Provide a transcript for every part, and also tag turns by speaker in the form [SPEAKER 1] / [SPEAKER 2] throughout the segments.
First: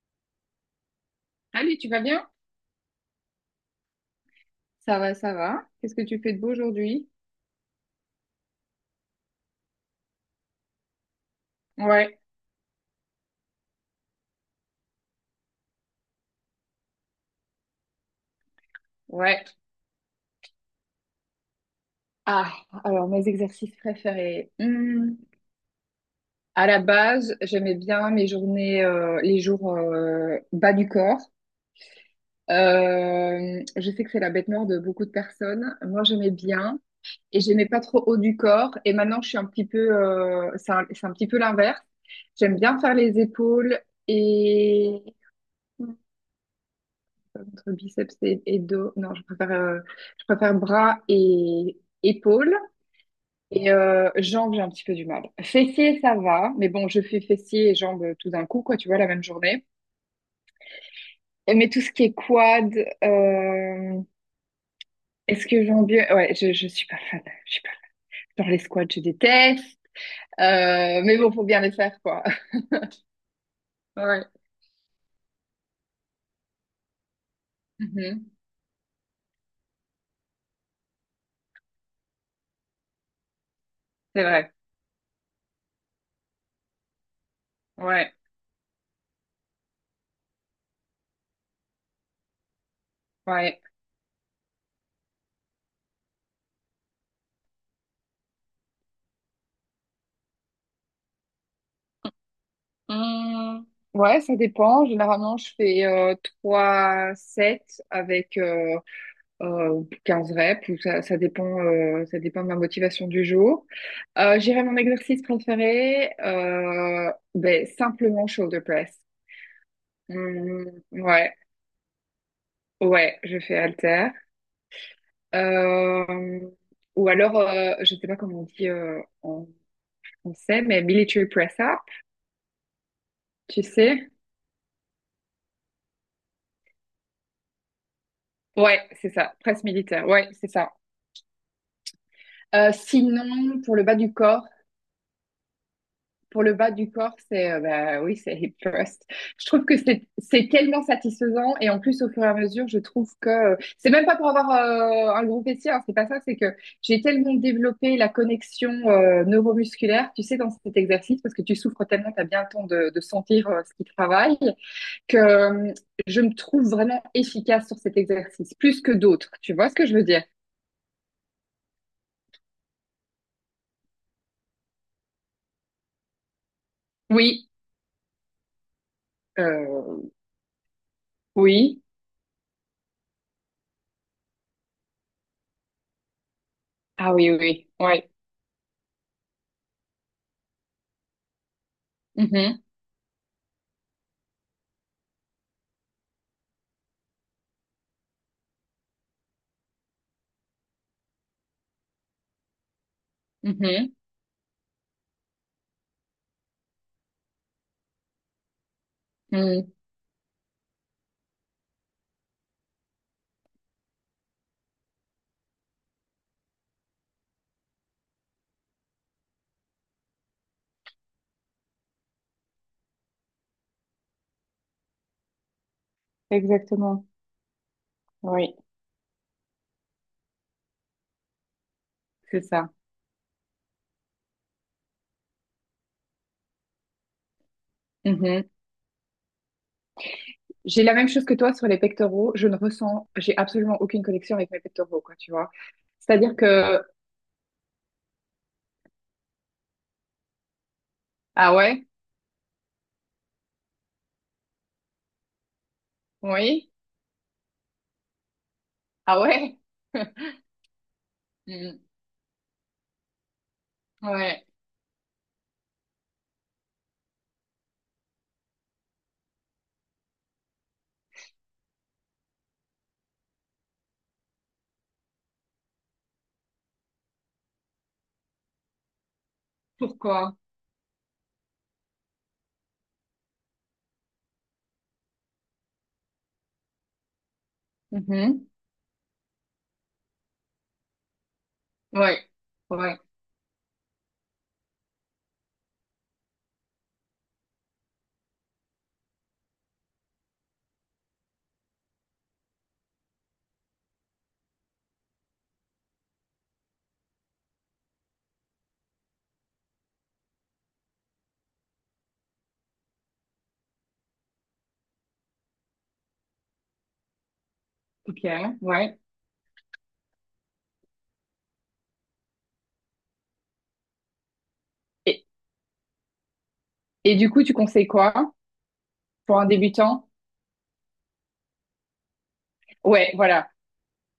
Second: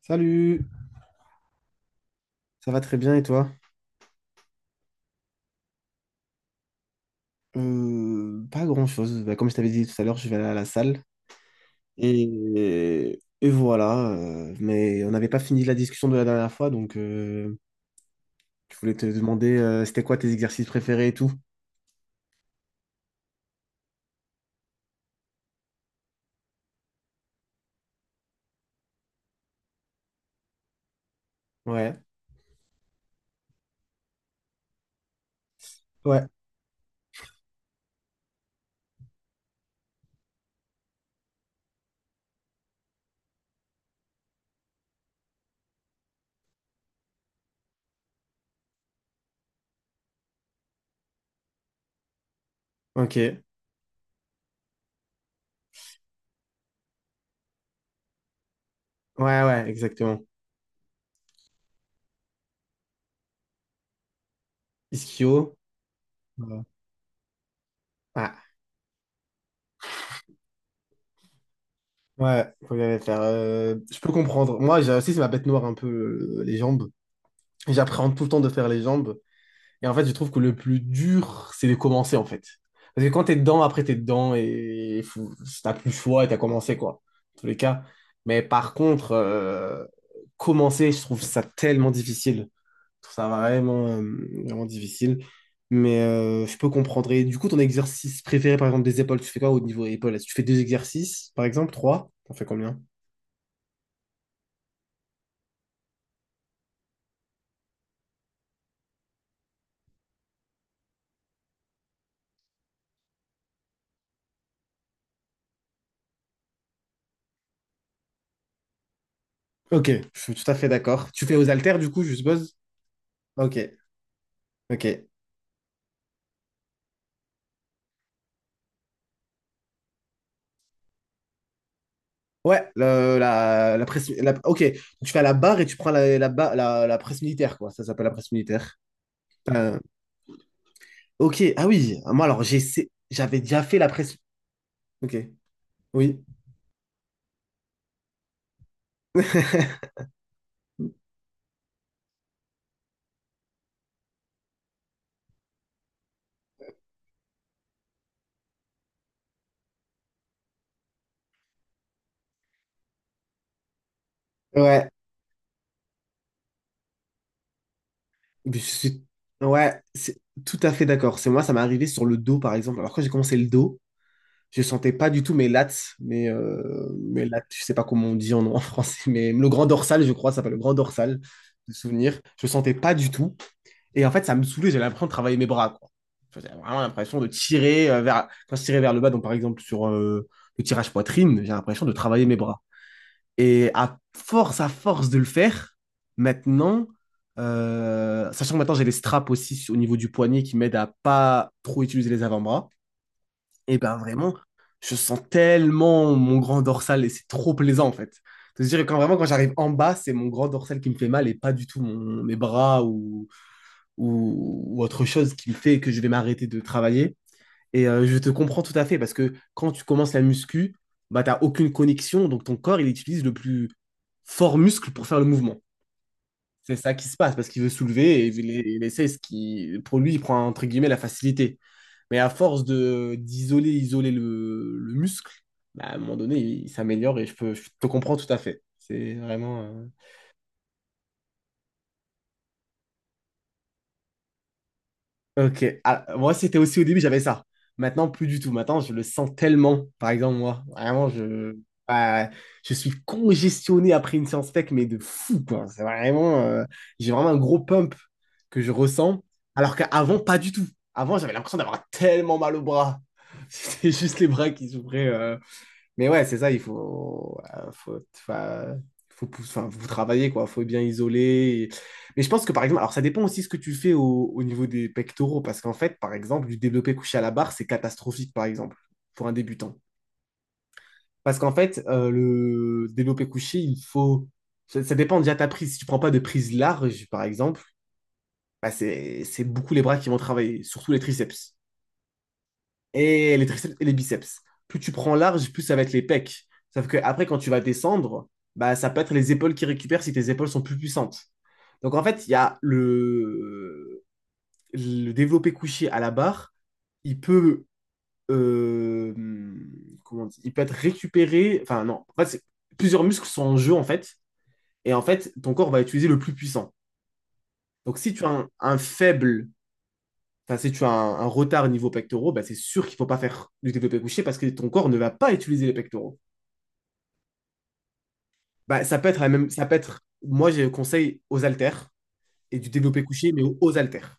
[SPEAKER 1] Salut,
[SPEAKER 2] Salut, tu vas bien?
[SPEAKER 1] ça va très bien et toi?
[SPEAKER 2] Ça va, ça va. Qu'est-ce que tu fais de beau aujourd'hui?
[SPEAKER 1] Pas grand-chose. Bah, comme je t'avais dit tout à l'heure, je vais aller à la salle.
[SPEAKER 2] Ouais,
[SPEAKER 1] Et voilà. Mais on n'avait pas fini la discussion de la dernière fois, donc je voulais te
[SPEAKER 2] ouais.
[SPEAKER 1] demander c'était quoi tes exercices préférés et tout.
[SPEAKER 2] Ah, alors mes exercices préférés. À la base, j'aimais bien mes journées, les jours bas du corps.
[SPEAKER 1] Ouais,
[SPEAKER 2] Je sais que c'est la bête noire de beaucoup de personnes. Moi,
[SPEAKER 1] ouais,
[SPEAKER 2] j'aimais bien et j'aimais pas trop haut du corps. Et maintenant, je suis un petit peu, c'est un petit peu l'inverse. J'aime bien faire les épaules et entre biceps et dos. Non, je préfère bras et épaules.
[SPEAKER 1] ok. Ouais,
[SPEAKER 2] Et jambes, j'ai un petit peu du mal. Fessiers, ça va. Mais bon, je fais fessiers et jambes tout d'un coup, quoi, tu vois, la même journée.
[SPEAKER 1] ouais, exactement.
[SPEAKER 2] Mais tout ce qui est quad, euh, est-ce
[SPEAKER 1] Ischio.
[SPEAKER 2] que j'en bien? Ouais, je,
[SPEAKER 1] euh,
[SPEAKER 2] je suis pas fan. Je suis pas
[SPEAKER 1] Ah,
[SPEAKER 2] fan. Genre les squats, je déteste. Mais bon, faut bien les faire, quoi.
[SPEAKER 1] ouais, faut bien les faire. Je peux
[SPEAKER 2] Ouais.
[SPEAKER 1] comprendre. Moi, j'ai aussi, c'est ma bête noire un peu, les jambes. J'appréhende tout le
[SPEAKER 2] Mhm.
[SPEAKER 1] temps de faire les jambes. Et en fait, je trouve que le plus dur, c'est de commencer, en fait. Parce que quand t'es dedans, après, t'es
[SPEAKER 2] C'est
[SPEAKER 1] dedans
[SPEAKER 2] vrai.
[SPEAKER 1] et t'as plus le choix et t'as commencé, quoi. En tous les cas.
[SPEAKER 2] Ouais.
[SPEAKER 1] Mais par contre, commencer, je trouve ça tellement difficile. Je trouve ça
[SPEAKER 2] Ouais.
[SPEAKER 1] vraiment, vraiment difficile. Mais je peux comprendre. Et du coup, ton exercice préféré, par exemple, des épaules, tu fais quoi au niveau épaules? Est-ce que tu fais deux exercices, par exemple, trois? T'en fais combien?
[SPEAKER 2] Hum, ouais, ça dépend. Généralement, je fais 3 sets avec 15 reps. Ou ça dépend de ma motivation du jour. J'irai mon exercice préféré, ben, simplement shoulder press.
[SPEAKER 1] Ok, je suis tout à fait
[SPEAKER 2] Hum,
[SPEAKER 1] d'accord. Tu
[SPEAKER 2] ouais,
[SPEAKER 1] fais aux haltères, du coup, je suppose?
[SPEAKER 2] ouais, je
[SPEAKER 1] Ok,
[SPEAKER 2] fais halter.
[SPEAKER 1] ok.
[SPEAKER 2] Euh, ou alors, je sais pas comment on dit en français, mais military press up,
[SPEAKER 1] Ouais,
[SPEAKER 2] tu
[SPEAKER 1] la presse.
[SPEAKER 2] sais?
[SPEAKER 1] La- ok, donc tu fais à la barre et tu prends la presse militaire, quoi. Ça s'appelle la presse militaire.
[SPEAKER 2] Ouais, c'est ça, presse
[SPEAKER 1] Euh,
[SPEAKER 2] militaire. Ouais, c'est ça.
[SPEAKER 1] ok, ah oui, moi alors j'avais
[SPEAKER 2] Sinon,
[SPEAKER 1] déjà
[SPEAKER 2] pour
[SPEAKER 1] fait
[SPEAKER 2] le
[SPEAKER 1] la
[SPEAKER 2] bas du
[SPEAKER 1] presse.
[SPEAKER 2] corps,
[SPEAKER 1] Ok, oui.
[SPEAKER 2] pour le bas du corps, c'est bah, oui, c'est hip thrust. Je trouve que c'est tellement satisfaisant et en plus au fur et à mesure, je trouve que c'est même pas pour avoir un gros fessier, hein, c'est pas ça, c'est que j'ai tellement développé la connexion neuromusculaire, tu sais, dans cet exercice parce que tu souffres tellement, t'as bien le temps de sentir ce qui travaille
[SPEAKER 1] Ouais,
[SPEAKER 2] que je me trouve vraiment efficace sur cet
[SPEAKER 1] mais
[SPEAKER 2] exercice, plus que d'autres. Tu vois ce
[SPEAKER 1] ouais,
[SPEAKER 2] que je veux
[SPEAKER 1] c'est
[SPEAKER 2] dire?
[SPEAKER 1] tout à fait d'accord. C'est moi, ça m'est arrivé sur le dos, par exemple. Alors quand j'ai commencé le dos, je sentais pas du tout mes lats, mais, mes lats,
[SPEAKER 2] Oui,
[SPEAKER 1] je sais pas comment on dit en français, mais le grand
[SPEAKER 2] euh,
[SPEAKER 1] dorsal, je crois, ça s'appelle le grand dorsal, de
[SPEAKER 2] oui.
[SPEAKER 1] souvenir. Je sentais pas du tout. Et en fait, ça me saoulait, j'avais l'impression de travailler mes bras, quoi. Enfin, j'avais vraiment
[SPEAKER 2] Ah
[SPEAKER 1] l'impression de
[SPEAKER 2] oui, oui, oui.
[SPEAKER 1] tirer
[SPEAKER 2] Ouais.
[SPEAKER 1] vers, quand je tirais vers le bas, donc par exemple sur le tirage poitrine, j'ai l'impression de travailler mes bras.
[SPEAKER 2] Mhm,
[SPEAKER 1] Et à force de le faire, maintenant, sachant que maintenant j'ai les straps aussi au niveau du poignet qui m'aident à pas trop utiliser les avant-bras, et
[SPEAKER 2] mhm,
[SPEAKER 1] ben vraiment, je sens tellement mon grand dorsal et c'est trop plaisant en fait. C'est-à-dire quand vraiment quand j'arrive en
[SPEAKER 2] mhm.
[SPEAKER 1] bas, c'est mon grand dorsal qui me fait mal et pas du tout mes bras ou, ou autre chose qui me fait que je vais m'arrêter de travailler. Et je te comprends tout à fait parce que quand tu commences la muscu, bah t'as aucune connexion, donc ton corps il utilise le plus fort muscle pour faire le mouvement. C'est ça
[SPEAKER 2] Exactement.
[SPEAKER 1] qui se passe parce qu'il veut soulever et il
[SPEAKER 2] Oui,
[SPEAKER 1] il essaie ce qui, pour lui, il prend entre guillemets la facilité. Mais à
[SPEAKER 2] c'est
[SPEAKER 1] force
[SPEAKER 2] ça.
[SPEAKER 1] de d'isoler, isoler le muscle, bah, à un moment donné, il s'améliore et je te comprends tout à
[SPEAKER 2] Mhm.
[SPEAKER 1] fait. C'est vraiment.
[SPEAKER 2] J'ai la même chose que toi sur les pectoraux. Je ne ressens, j'ai absolument aucune connexion avec mes pectoraux, quoi, tu vois.
[SPEAKER 1] Ok. Ah, moi,
[SPEAKER 2] C'est-à-dire
[SPEAKER 1] c'était aussi
[SPEAKER 2] que,
[SPEAKER 1] au début, j'avais ça. Maintenant, plus du tout. Maintenant, je le sens tellement. Par exemple, moi, vraiment,
[SPEAKER 2] ah ouais,
[SPEAKER 1] ah, je suis congestionné après une séance tech, mais de fou, quoi. C'est vraiment,
[SPEAKER 2] oui,
[SPEAKER 1] j'ai vraiment un gros pump que je
[SPEAKER 2] ah
[SPEAKER 1] ressens,
[SPEAKER 2] ouais,
[SPEAKER 1] alors qu'avant, pas du tout. Avant, j'avais l'impression
[SPEAKER 2] hmm,
[SPEAKER 1] d'avoir tellement mal au bras. C'était juste les
[SPEAKER 2] ouais,
[SPEAKER 1] bras qui s'ouvraient. Mais ouais, c'est ça, il faut, enfin, enfin, faut travailler, quoi. Faut bien isoler. Mais je pense que, par exemple, alors ça dépend aussi ce que tu fais au niveau des pectoraux, parce qu'en fait, par exemple, du développé couché à la barre, c'est catastrophique, par exemple, pour un débutant.
[SPEAKER 2] pourquoi?
[SPEAKER 1] Parce qu'en fait, le développé couché, il faut... Ça dépend déjà de ta prise. Si tu prends pas de prise large, par exemple,
[SPEAKER 2] Mhm,
[SPEAKER 1] bah, c'est beaucoup les bras qui vont travailler, surtout les triceps.
[SPEAKER 2] ouais, ouais,
[SPEAKER 1] Et les triceps et les biceps. Plus tu prends large, plus ça va être les pecs. Sauf que après, quand tu vas descendre, bah, ça peut être les épaules qui récupèrent si tes épaules sont plus puissantes. Donc en fait, il y a le développé couché à la barre, il peut, euh, comment on dit, il peut être récupéré. Enfin non, en fait, plusieurs muscles sont en jeu en fait, et en fait, ton corps va utiliser le plus puissant. Donc si tu as un,
[SPEAKER 2] ok,
[SPEAKER 1] un
[SPEAKER 2] ouais.
[SPEAKER 1] faible. Enfin, si tu as un retard niveau pectoraux, bah, c'est sûr qu'il ne faut pas faire du développé couché parce que ton corps ne va
[SPEAKER 2] Et,
[SPEAKER 1] pas utiliser les pectoraux.
[SPEAKER 2] et du coup, tu conseilles quoi
[SPEAKER 1] Bah, ça peut être la
[SPEAKER 2] pour un
[SPEAKER 1] même,
[SPEAKER 2] débutant?
[SPEAKER 1] moi, j'ai conseil aux haltères et du développé
[SPEAKER 2] Ouais,
[SPEAKER 1] couché, mais
[SPEAKER 2] voilà,
[SPEAKER 1] aux haltères.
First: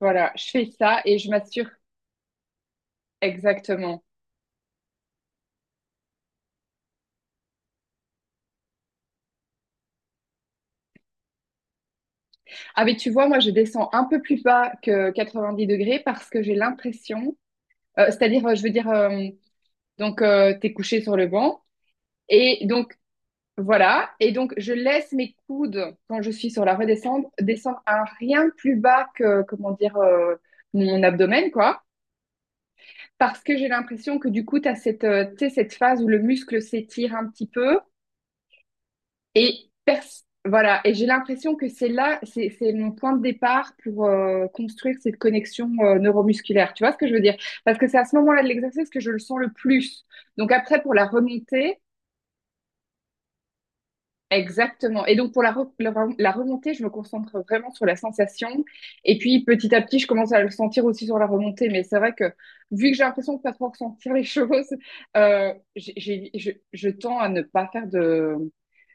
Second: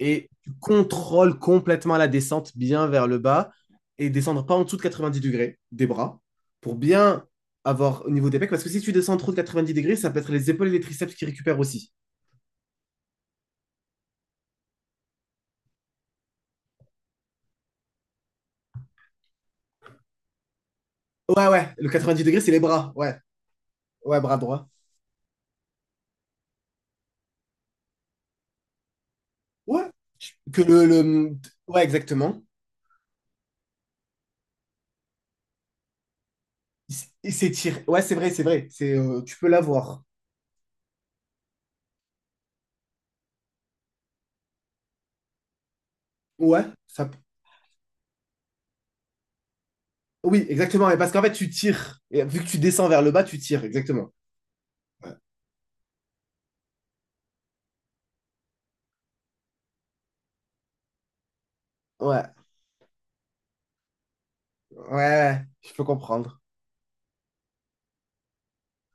[SPEAKER 1] Et
[SPEAKER 2] voilà,
[SPEAKER 1] tu
[SPEAKER 2] je fais ça et je
[SPEAKER 1] contrôles
[SPEAKER 2] m'assure
[SPEAKER 1] complètement la descente bien vers le bas
[SPEAKER 2] exactement.
[SPEAKER 1] et descendre pas en dessous de 90 degrés des bras pour bien avoir au niveau des pecs. Parce que si tu descends trop de 90 degrés, ça peut être les épaules et les triceps qui récupèrent aussi.
[SPEAKER 2] Ah mais tu vois, moi je descends un peu plus bas que 90 degrés parce que j'ai l'impression, c'est-à-dire, je veux dire, donc t'es couché sur le
[SPEAKER 1] Ouais,
[SPEAKER 2] banc
[SPEAKER 1] ouais, le 90 degrés, c'est les
[SPEAKER 2] et
[SPEAKER 1] bras.
[SPEAKER 2] donc
[SPEAKER 1] Ouais,
[SPEAKER 2] voilà,
[SPEAKER 1] ouais,
[SPEAKER 2] et
[SPEAKER 1] bras
[SPEAKER 2] donc
[SPEAKER 1] droit.
[SPEAKER 2] je laisse mes coudes quand je suis sur la redescente descendre à rien plus bas que comment
[SPEAKER 1] Ouais,
[SPEAKER 2] dire
[SPEAKER 1] que le,
[SPEAKER 2] mon
[SPEAKER 1] le...
[SPEAKER 2] abdomen
[SPEAKER 1] ouais,
[SPEAKER 2] quoi,
[SPEAKER 1] exactement.
[SPEAKER 2] parce que j'ai l'impression que du coup t'as cette, tu sais, cette phase où le muscle s'étire un
[SPEAKER 1] C'est
[SPEAKER 2] petit
[SPEAKER 1] c'est
[SPEAKER 2] peu.
[SPEAKER 1] tiré. Ouais, c'est vrai, c'est vrai. Tu peux
[SPEAKER 2] Et
[SPEAKER 1] l'avoir.
[SPEAKER 2] voilà, et j'ai l'impression que c'est là, c'est mon point de départ pour construire cette connexion
[SPEAKER 1] Ouais,
[SPEAKER 2] neuromusculaire. Tu vois ce que
[SPEAKER 1] ça...
[SPEAKER 2] je veux dire? Parce que c'est à ce moment-là de l'exercice que je le sens le plus.
[SPEAKER 1] Oui,
[SPEAKER 2] Donc après,
[SPEAKER 1] exactement.
[SPEAKER 2] pour
[SPEAKER 1] Et
[SPEAKER 2] la
[SPEAKER 1] parce qu'en fait, tu
[SPEAKER 2] remontée,
[SPEAKER 1] tires. Et vu que tu descends vers le bas, tu tires, exactement.
[SPEAKER 2] exactement.
[SPEAKER 1] Ouais,
[SPEAKER 2] Et donc pour la remontée, je me concentre vraiment sur la sensation. Et puis petit à petit, je commence à le sentir aussi sur la remontée. Mais c'est vrai
[SPEAKER 1] ouais,
[SPEAKER 2] que vu que j'ai l'impression de pas trop ressentir les choses,
[SPEAKER 1] ouais, ouais,
[SPEAKER 2] euh,
[SPEAKER 1] je peux
[SPEAKER 2] j'ai, j'ai-
[SPEAKER 1] comprendre.
[SPEAKER 2] je, je tends à ne pas faire de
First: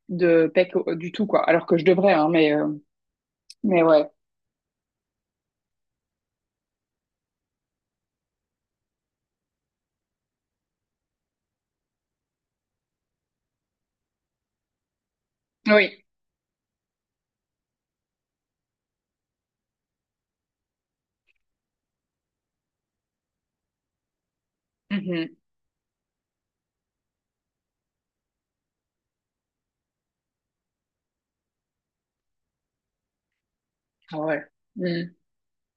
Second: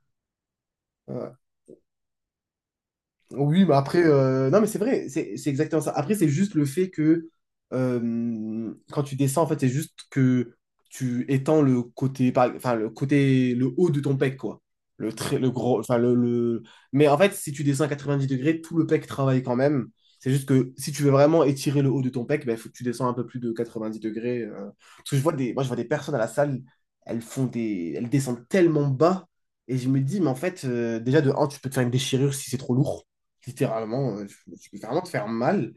[SPEAKER 2] de PEC du tout,
[SPEAKER 1] Ouais.
[SPEAKER 2] quoi. Alors que je devrais, hein, mais.
[SPEAKER 1] Oui, mais
[SPEAKER 2] Mais
[SPEAKER 1] après,
[SPEAKER 2] ouais.
[SPEAKER 1] non, mais c'est vrai, c'est exactement ça. Après, c'est juste le fait que quand tu descends, en fait, c'est juste que tu étends le côté, enfin, le côté, le haut de ton pec, quoi. Le très, le gros, enfin,
[SPEAKER 2] Oui.
[SPEAKER 1] le- Mais en fait, si tu descends à 90 degrés, tout le pec travaille quand même. C'est juste que si tu veux vraiment étirer le haut de ton pec, ben, il faut que tu descends un peu plus de 90 degrés. Parce que
[SPEAKER 2] Mhm.
[SPEAKER 1] moi, je vois des personnes à la salle, elles descendent tellement bas. Et je me dis, mais en fait, déjà de un tu peux te faire une déchirure si c'est trop lourd littéralement,
[SPEAKER 2] Ah ouais.
[SPEAKER 1] tu peux vraiment
[SPEAKER 2] Mm.
[SPEAKER 1] te faire mal.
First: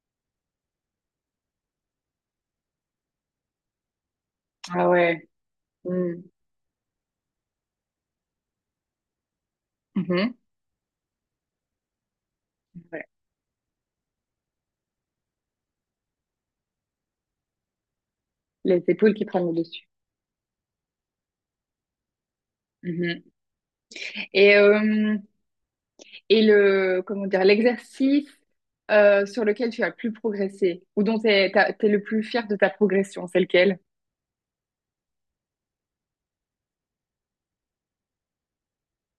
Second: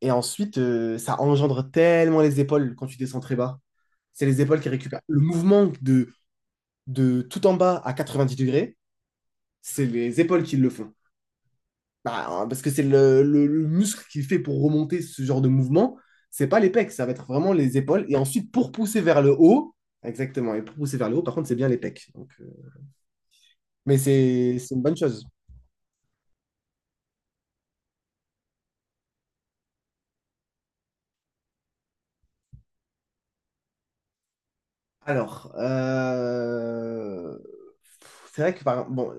[SPEAKER 1] Et ensuite, ça engendre tellement les épaules quand tu descends très bas. C'est les épaules qui
[SPEAKER 2] Ah
[SPEAKER 1] récupèrent. Le
[SPEAKER 2] ouais.
[SPEAKER 1] mouvement de,
[SPEAKER 2] Mm.
[SPEAKER 1] de tout en bas à 90 degrés, c'est les
[SPEAKER 2] Mhm.
[SPEAKER 1] épaules qui le font. Bah, hein, parce que c'est
[SPEAKER 2] Ouais.
[SPEAKER 1] le muscle qui fait pour remonter ce genre de mouvement. C'est pas les pecs, ça va être vraiment les épaules. Et ensuite, pour
[SPEAKER 2] Les
[SPEAKER 1] pousser
[SPEAKER 2] épaules
[SPEAKER 1] vers
[SPEAKER 2] qui
[SPEAKER 1] le
[SPEAKER 2] prennent le
[SPEAKER 1] haut,
[SPEAKER 2] dessus.
[SPEAKER 1] exactement, et pour pousser vers le haut, par contre, c'est bien les pecs. Donc,
[SPEAKER 2] Mhm.
[SPEAKER 1] mais
[SPEAKER 2] Et,
[SPEAKER 1] c'est une bonne
[SPEAKER 2] euh,
[SPEAKER 1] chose.
[SPEAKER 2] et le, comment dire, l'exercice sur lequel tu as le plus progressé ou dont tu es le plus fier de ta progression, c'est lequel?
[SPEAKER 1] Alors, c'est vrai que bon,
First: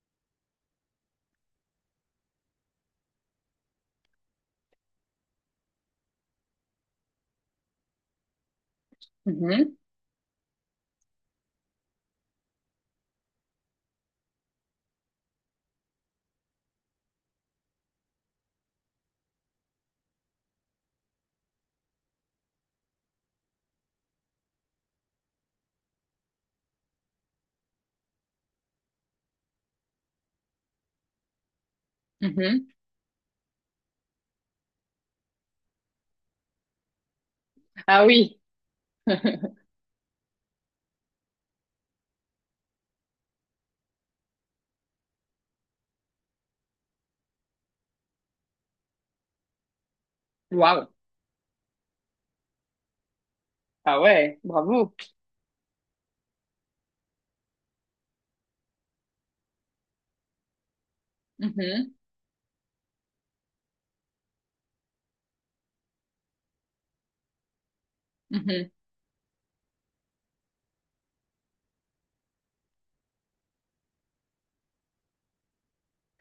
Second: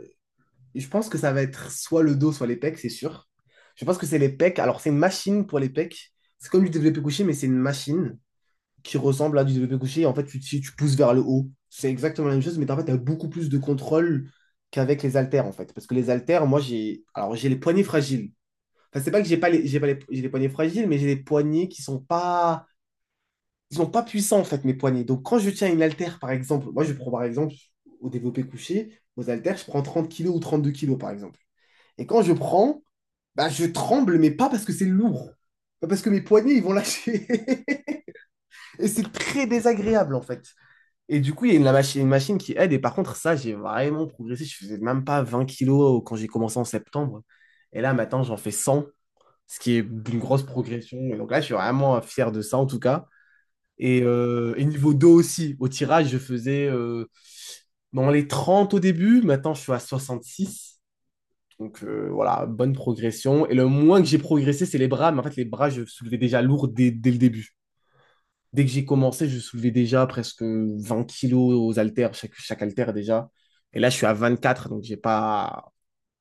[SPEAKER 1] je pense que ça va être soit le dos, soit les pecs, c'est sûr. Je pense que c'est les pecs. Alors, c'est une machine pour les pecs. C'est comme du développé couché, mais c'est une machine qui ressemble à du
[SPEAKER 2] Mhm.
[SPEAKER 1] développé couché. Et en fait, tu pousses vers le haut. C'est exactement la même chose, mais en fait, tu as beaucoup plus de contrôle qu'avec les haltères, en fait. Parce que les haltères, moi, j'ai alors j'ai les poignets fragiles. Enfin, c'est pas que j'ai pas les, j'ai pas les, j'ai les poignets fragiles, mais j'ai les poignets qui sont pas, ils n'ont pas puissant en fait mes poignets. Donc quand je tiens une haltère par exemple, moi je prends par exemple au développé couché, aux haltères, je prends 30 kilos ou 32 kilos par exemple. Et quand je
[SPEAKER 2] Mhm.
[SPEAKER 1] prends, bah, je tremble, mais pas parce que c'est lourd. Pas parce que mes poignets, ils vont lâcher.
[SPEAKER 2] Ah oui.
[SPEAKER 1] Et c'est très désagréable en fait. Et du coup, il y a une machine qui aide. Et par contre, ça, j'ai vraiment progressé. Je faisais même pas 20 kilos quand j'ai commencé en septembre. Et là, maintenant, j'en fais 100, ce qui est une grosse
[SPEAKER 2] Waouh.
[SPEAKER 1] progression. Et donc là, je suis vraiment fier de ça en tout cas.
[SPEAKER 2] Ah
[SPEAKER 1] Et,
[SPEAKER 2] ouais.
[SPEAKER 1] euh, et
[SPEAKER 2] Bravo.
[SPEAKER 1] niveau dos aussi, au tirage, je faisais dans les 30 au début, maintenant je suis à 66. Donc
[SPEAKER 2] Mhm.
[SPEAKER 1] voilà, bonne progression. Et le moins que j'ai progressé, c'est les bras. Mais en fait, les bras, je soulevais déjà lourd dès le début. Dès
[SPEAKER 2] Mhm.
[SPEAKER 1] que j'ai commencé, je soulevais déjà presque 20 kilos aux haltères, chaque haltère déjà. Et là, je suis à 24. Donc j'ai pas.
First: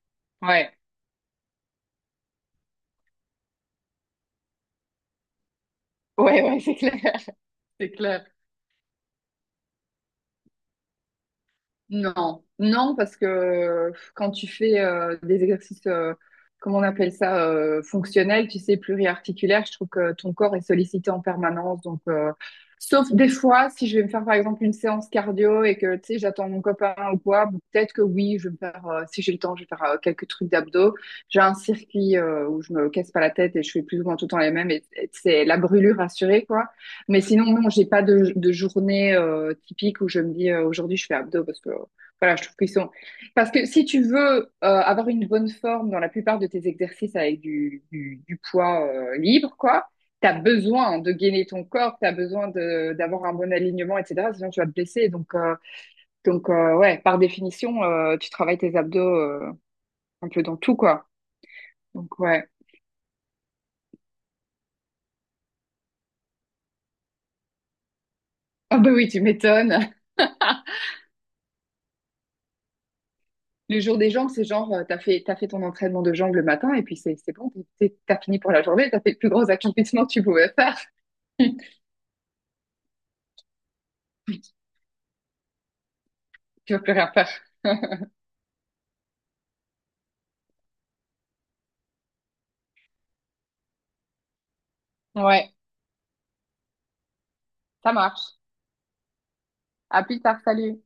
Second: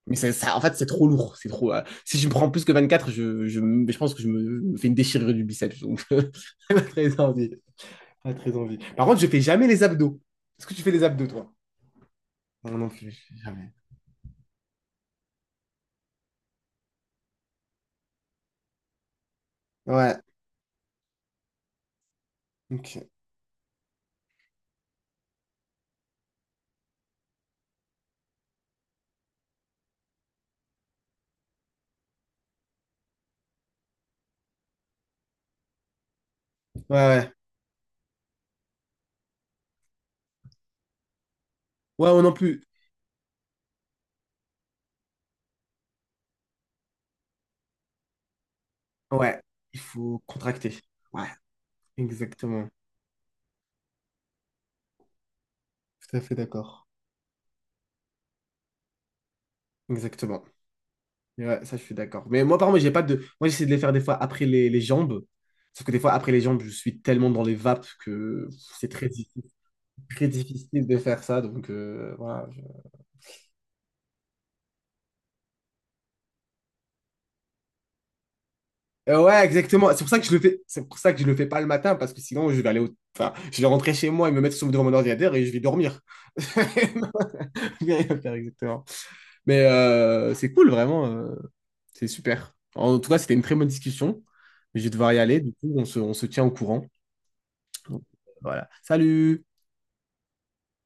[SPEAKER 1] Mais ça, en
[SPEAKER 2] Ouais.
[SPEAKER 1] fait, c'est trop lourd. C'est trop. Si je me prends plus que 24, je pense que je me fais une déchirure du biceps. Donc, j'ai
[SPEAKER 2] Ouais, ouais, c'est
[SPEAKER 1] pas
[SPEAKER 2] clair.
[SPEAKER 1] très envie.
[SPEAKER 2] C'est clair.
[SPEAKER 1] Pas très envie. Par contre, je fais jamais les abdos. Est-ce que tu fais les abdos, toi?
[SPEAKER 2] Non,
[SPEAKER 1] Non, non
[SPEAKER 2] non, parce que
[SPEAKER 1] plus, jamais.
[SPEAKER 2] quand tu fais des exercices, comment on appelle ça, fonctionnels, tu sais, pluriarticulaires, je trouve que
[SPEAKER 1] Ouais,
[SPEAKER 2] ton corps est sollicité en permanence. Donc,
[SPEAKER 1] ok.
[SPEAKER 2] sauf des fois, si je vais me faire par exemple une séance cardio et que tu sais, j'attends mon copain ou quoi, bon, peut-être que oui, je vais me faire, si j'ai le temps, je vais faire quelques trucs d'abdos. J'ai un circuit où je me casse pas la tête et je fais plus ou moins tout le temps les mêmes et c'est la brûlure assurée, quoi.
[SPEAKER 1] Ouais,
[SPEAKER 2] Mais
[SPEAKER 1] ouais.
[SPEAKER 2] sinon, non, j'ai pas de journée typique où je me dis aujourd'hui je fais abdos parce que
[SPEAKER 1] Ouais, moi non
[SPEAKER 2] voilà, je trouve
[SPEAKER 1] plus.
[SPEAKER 2] qu'ils sont. Parce que si tu veux avoir une bonne forme dans la plupart de tes exercices avec du poids
[SPEAKER 1] Ouais,
[SPEAKER 2] libre,
[SPEAKER 1] il
[SPEAKER 2] quoi,
[SPEAKER 1] faut
[SPEAKER 2] t'as
[SPEAKER 1] contracter.
[SPEAKER 2] besoin de
[SPEAKER 1] Ouais,
[SPEAKER 2] gainer ton corps, t'as besoin
[SPEAKER 1] exactement.
[SPEAKER 2] de d'avoir un bon alignement, etc. Sinon tu vas te blesser. Donc euh,
[SPEAKER 1] Tout à fait
[SPEAKER 2] donc euh,
[SPEAKER 1] d'accord.
[SPEAKER 2] ouais, par définition, tu travailles tes abdos un peu
[SPEAKER 1] Exactement.
[SPEAKER 2] dans tout, quoi.
[SPEAKER 1] Et ouais, ça, je suis
[SPEAKER 2] Donc
[SPEAKER 1] d'accord. Mais
[SPEAKER 2] ouais.
[SPEAKER 1] moi, par contre, j'ai pas de. Moi, j'essaie de les faire des fois après les jambes. Sauf que des fois, après les jambes, je suis tellement dans les vapes que
[SPEAKER 2] Ah
[SPEAKER 1] c'est
[SPEAKER 2] bah
[SPEAKER 1] très,
[SPEAKER 2] oui, tu m'étonnes.
[SPEAKER 1] très difficile de faire ça. Donc, voilà.
[SPEAKER 2] Le jour des jambes, c'est genre, t'as fait ton entraînement de jambes le matin et puis c'est bon, t'as fini pour la journée, t'as fait le plus
[SPEAKER 1] Ouais,
[SPEAKER 2] gros
[SPEAKER 1] exactement. C'est
[SPEAKER 2] accomplissement
[SPEAKER 1] pour
[SPEAKER 2] que
[SPEAKER 1] ça
[SPEAKER 2] tu
[SPEAKER 1] que je le
[SPEAKER 2] pouvais
[SPEAKER 1] fais.
[SPEAKER 2] faire.
[SPEAKER 1] C'est pour ça que je le fais pas le matin parce que sinon je vais aller au... Enfin, je vais rentrer chez moi et me mettre sous devant mon ordinateur et je vais dormir.
[SPEAKER 2] Tu vas plus rien faire.
[SPEAKER 1] Je vais rien faire exactement. Mais c'est cool vraiment. C'est super. En tout cas, c'était une très bonne discussion. Je vais devoir y aller. Du
[SPEAKER 2] Ouais,
[SPEAKER 1] coup, on se tient au courant.
[SPEAKER 2] ça
[SPEAKER 1] Donc,
[SPEAKER 2] marche.
[SPEAKER 1] voilà. Salut.
[SPEAKER 2] À plus tard, salut.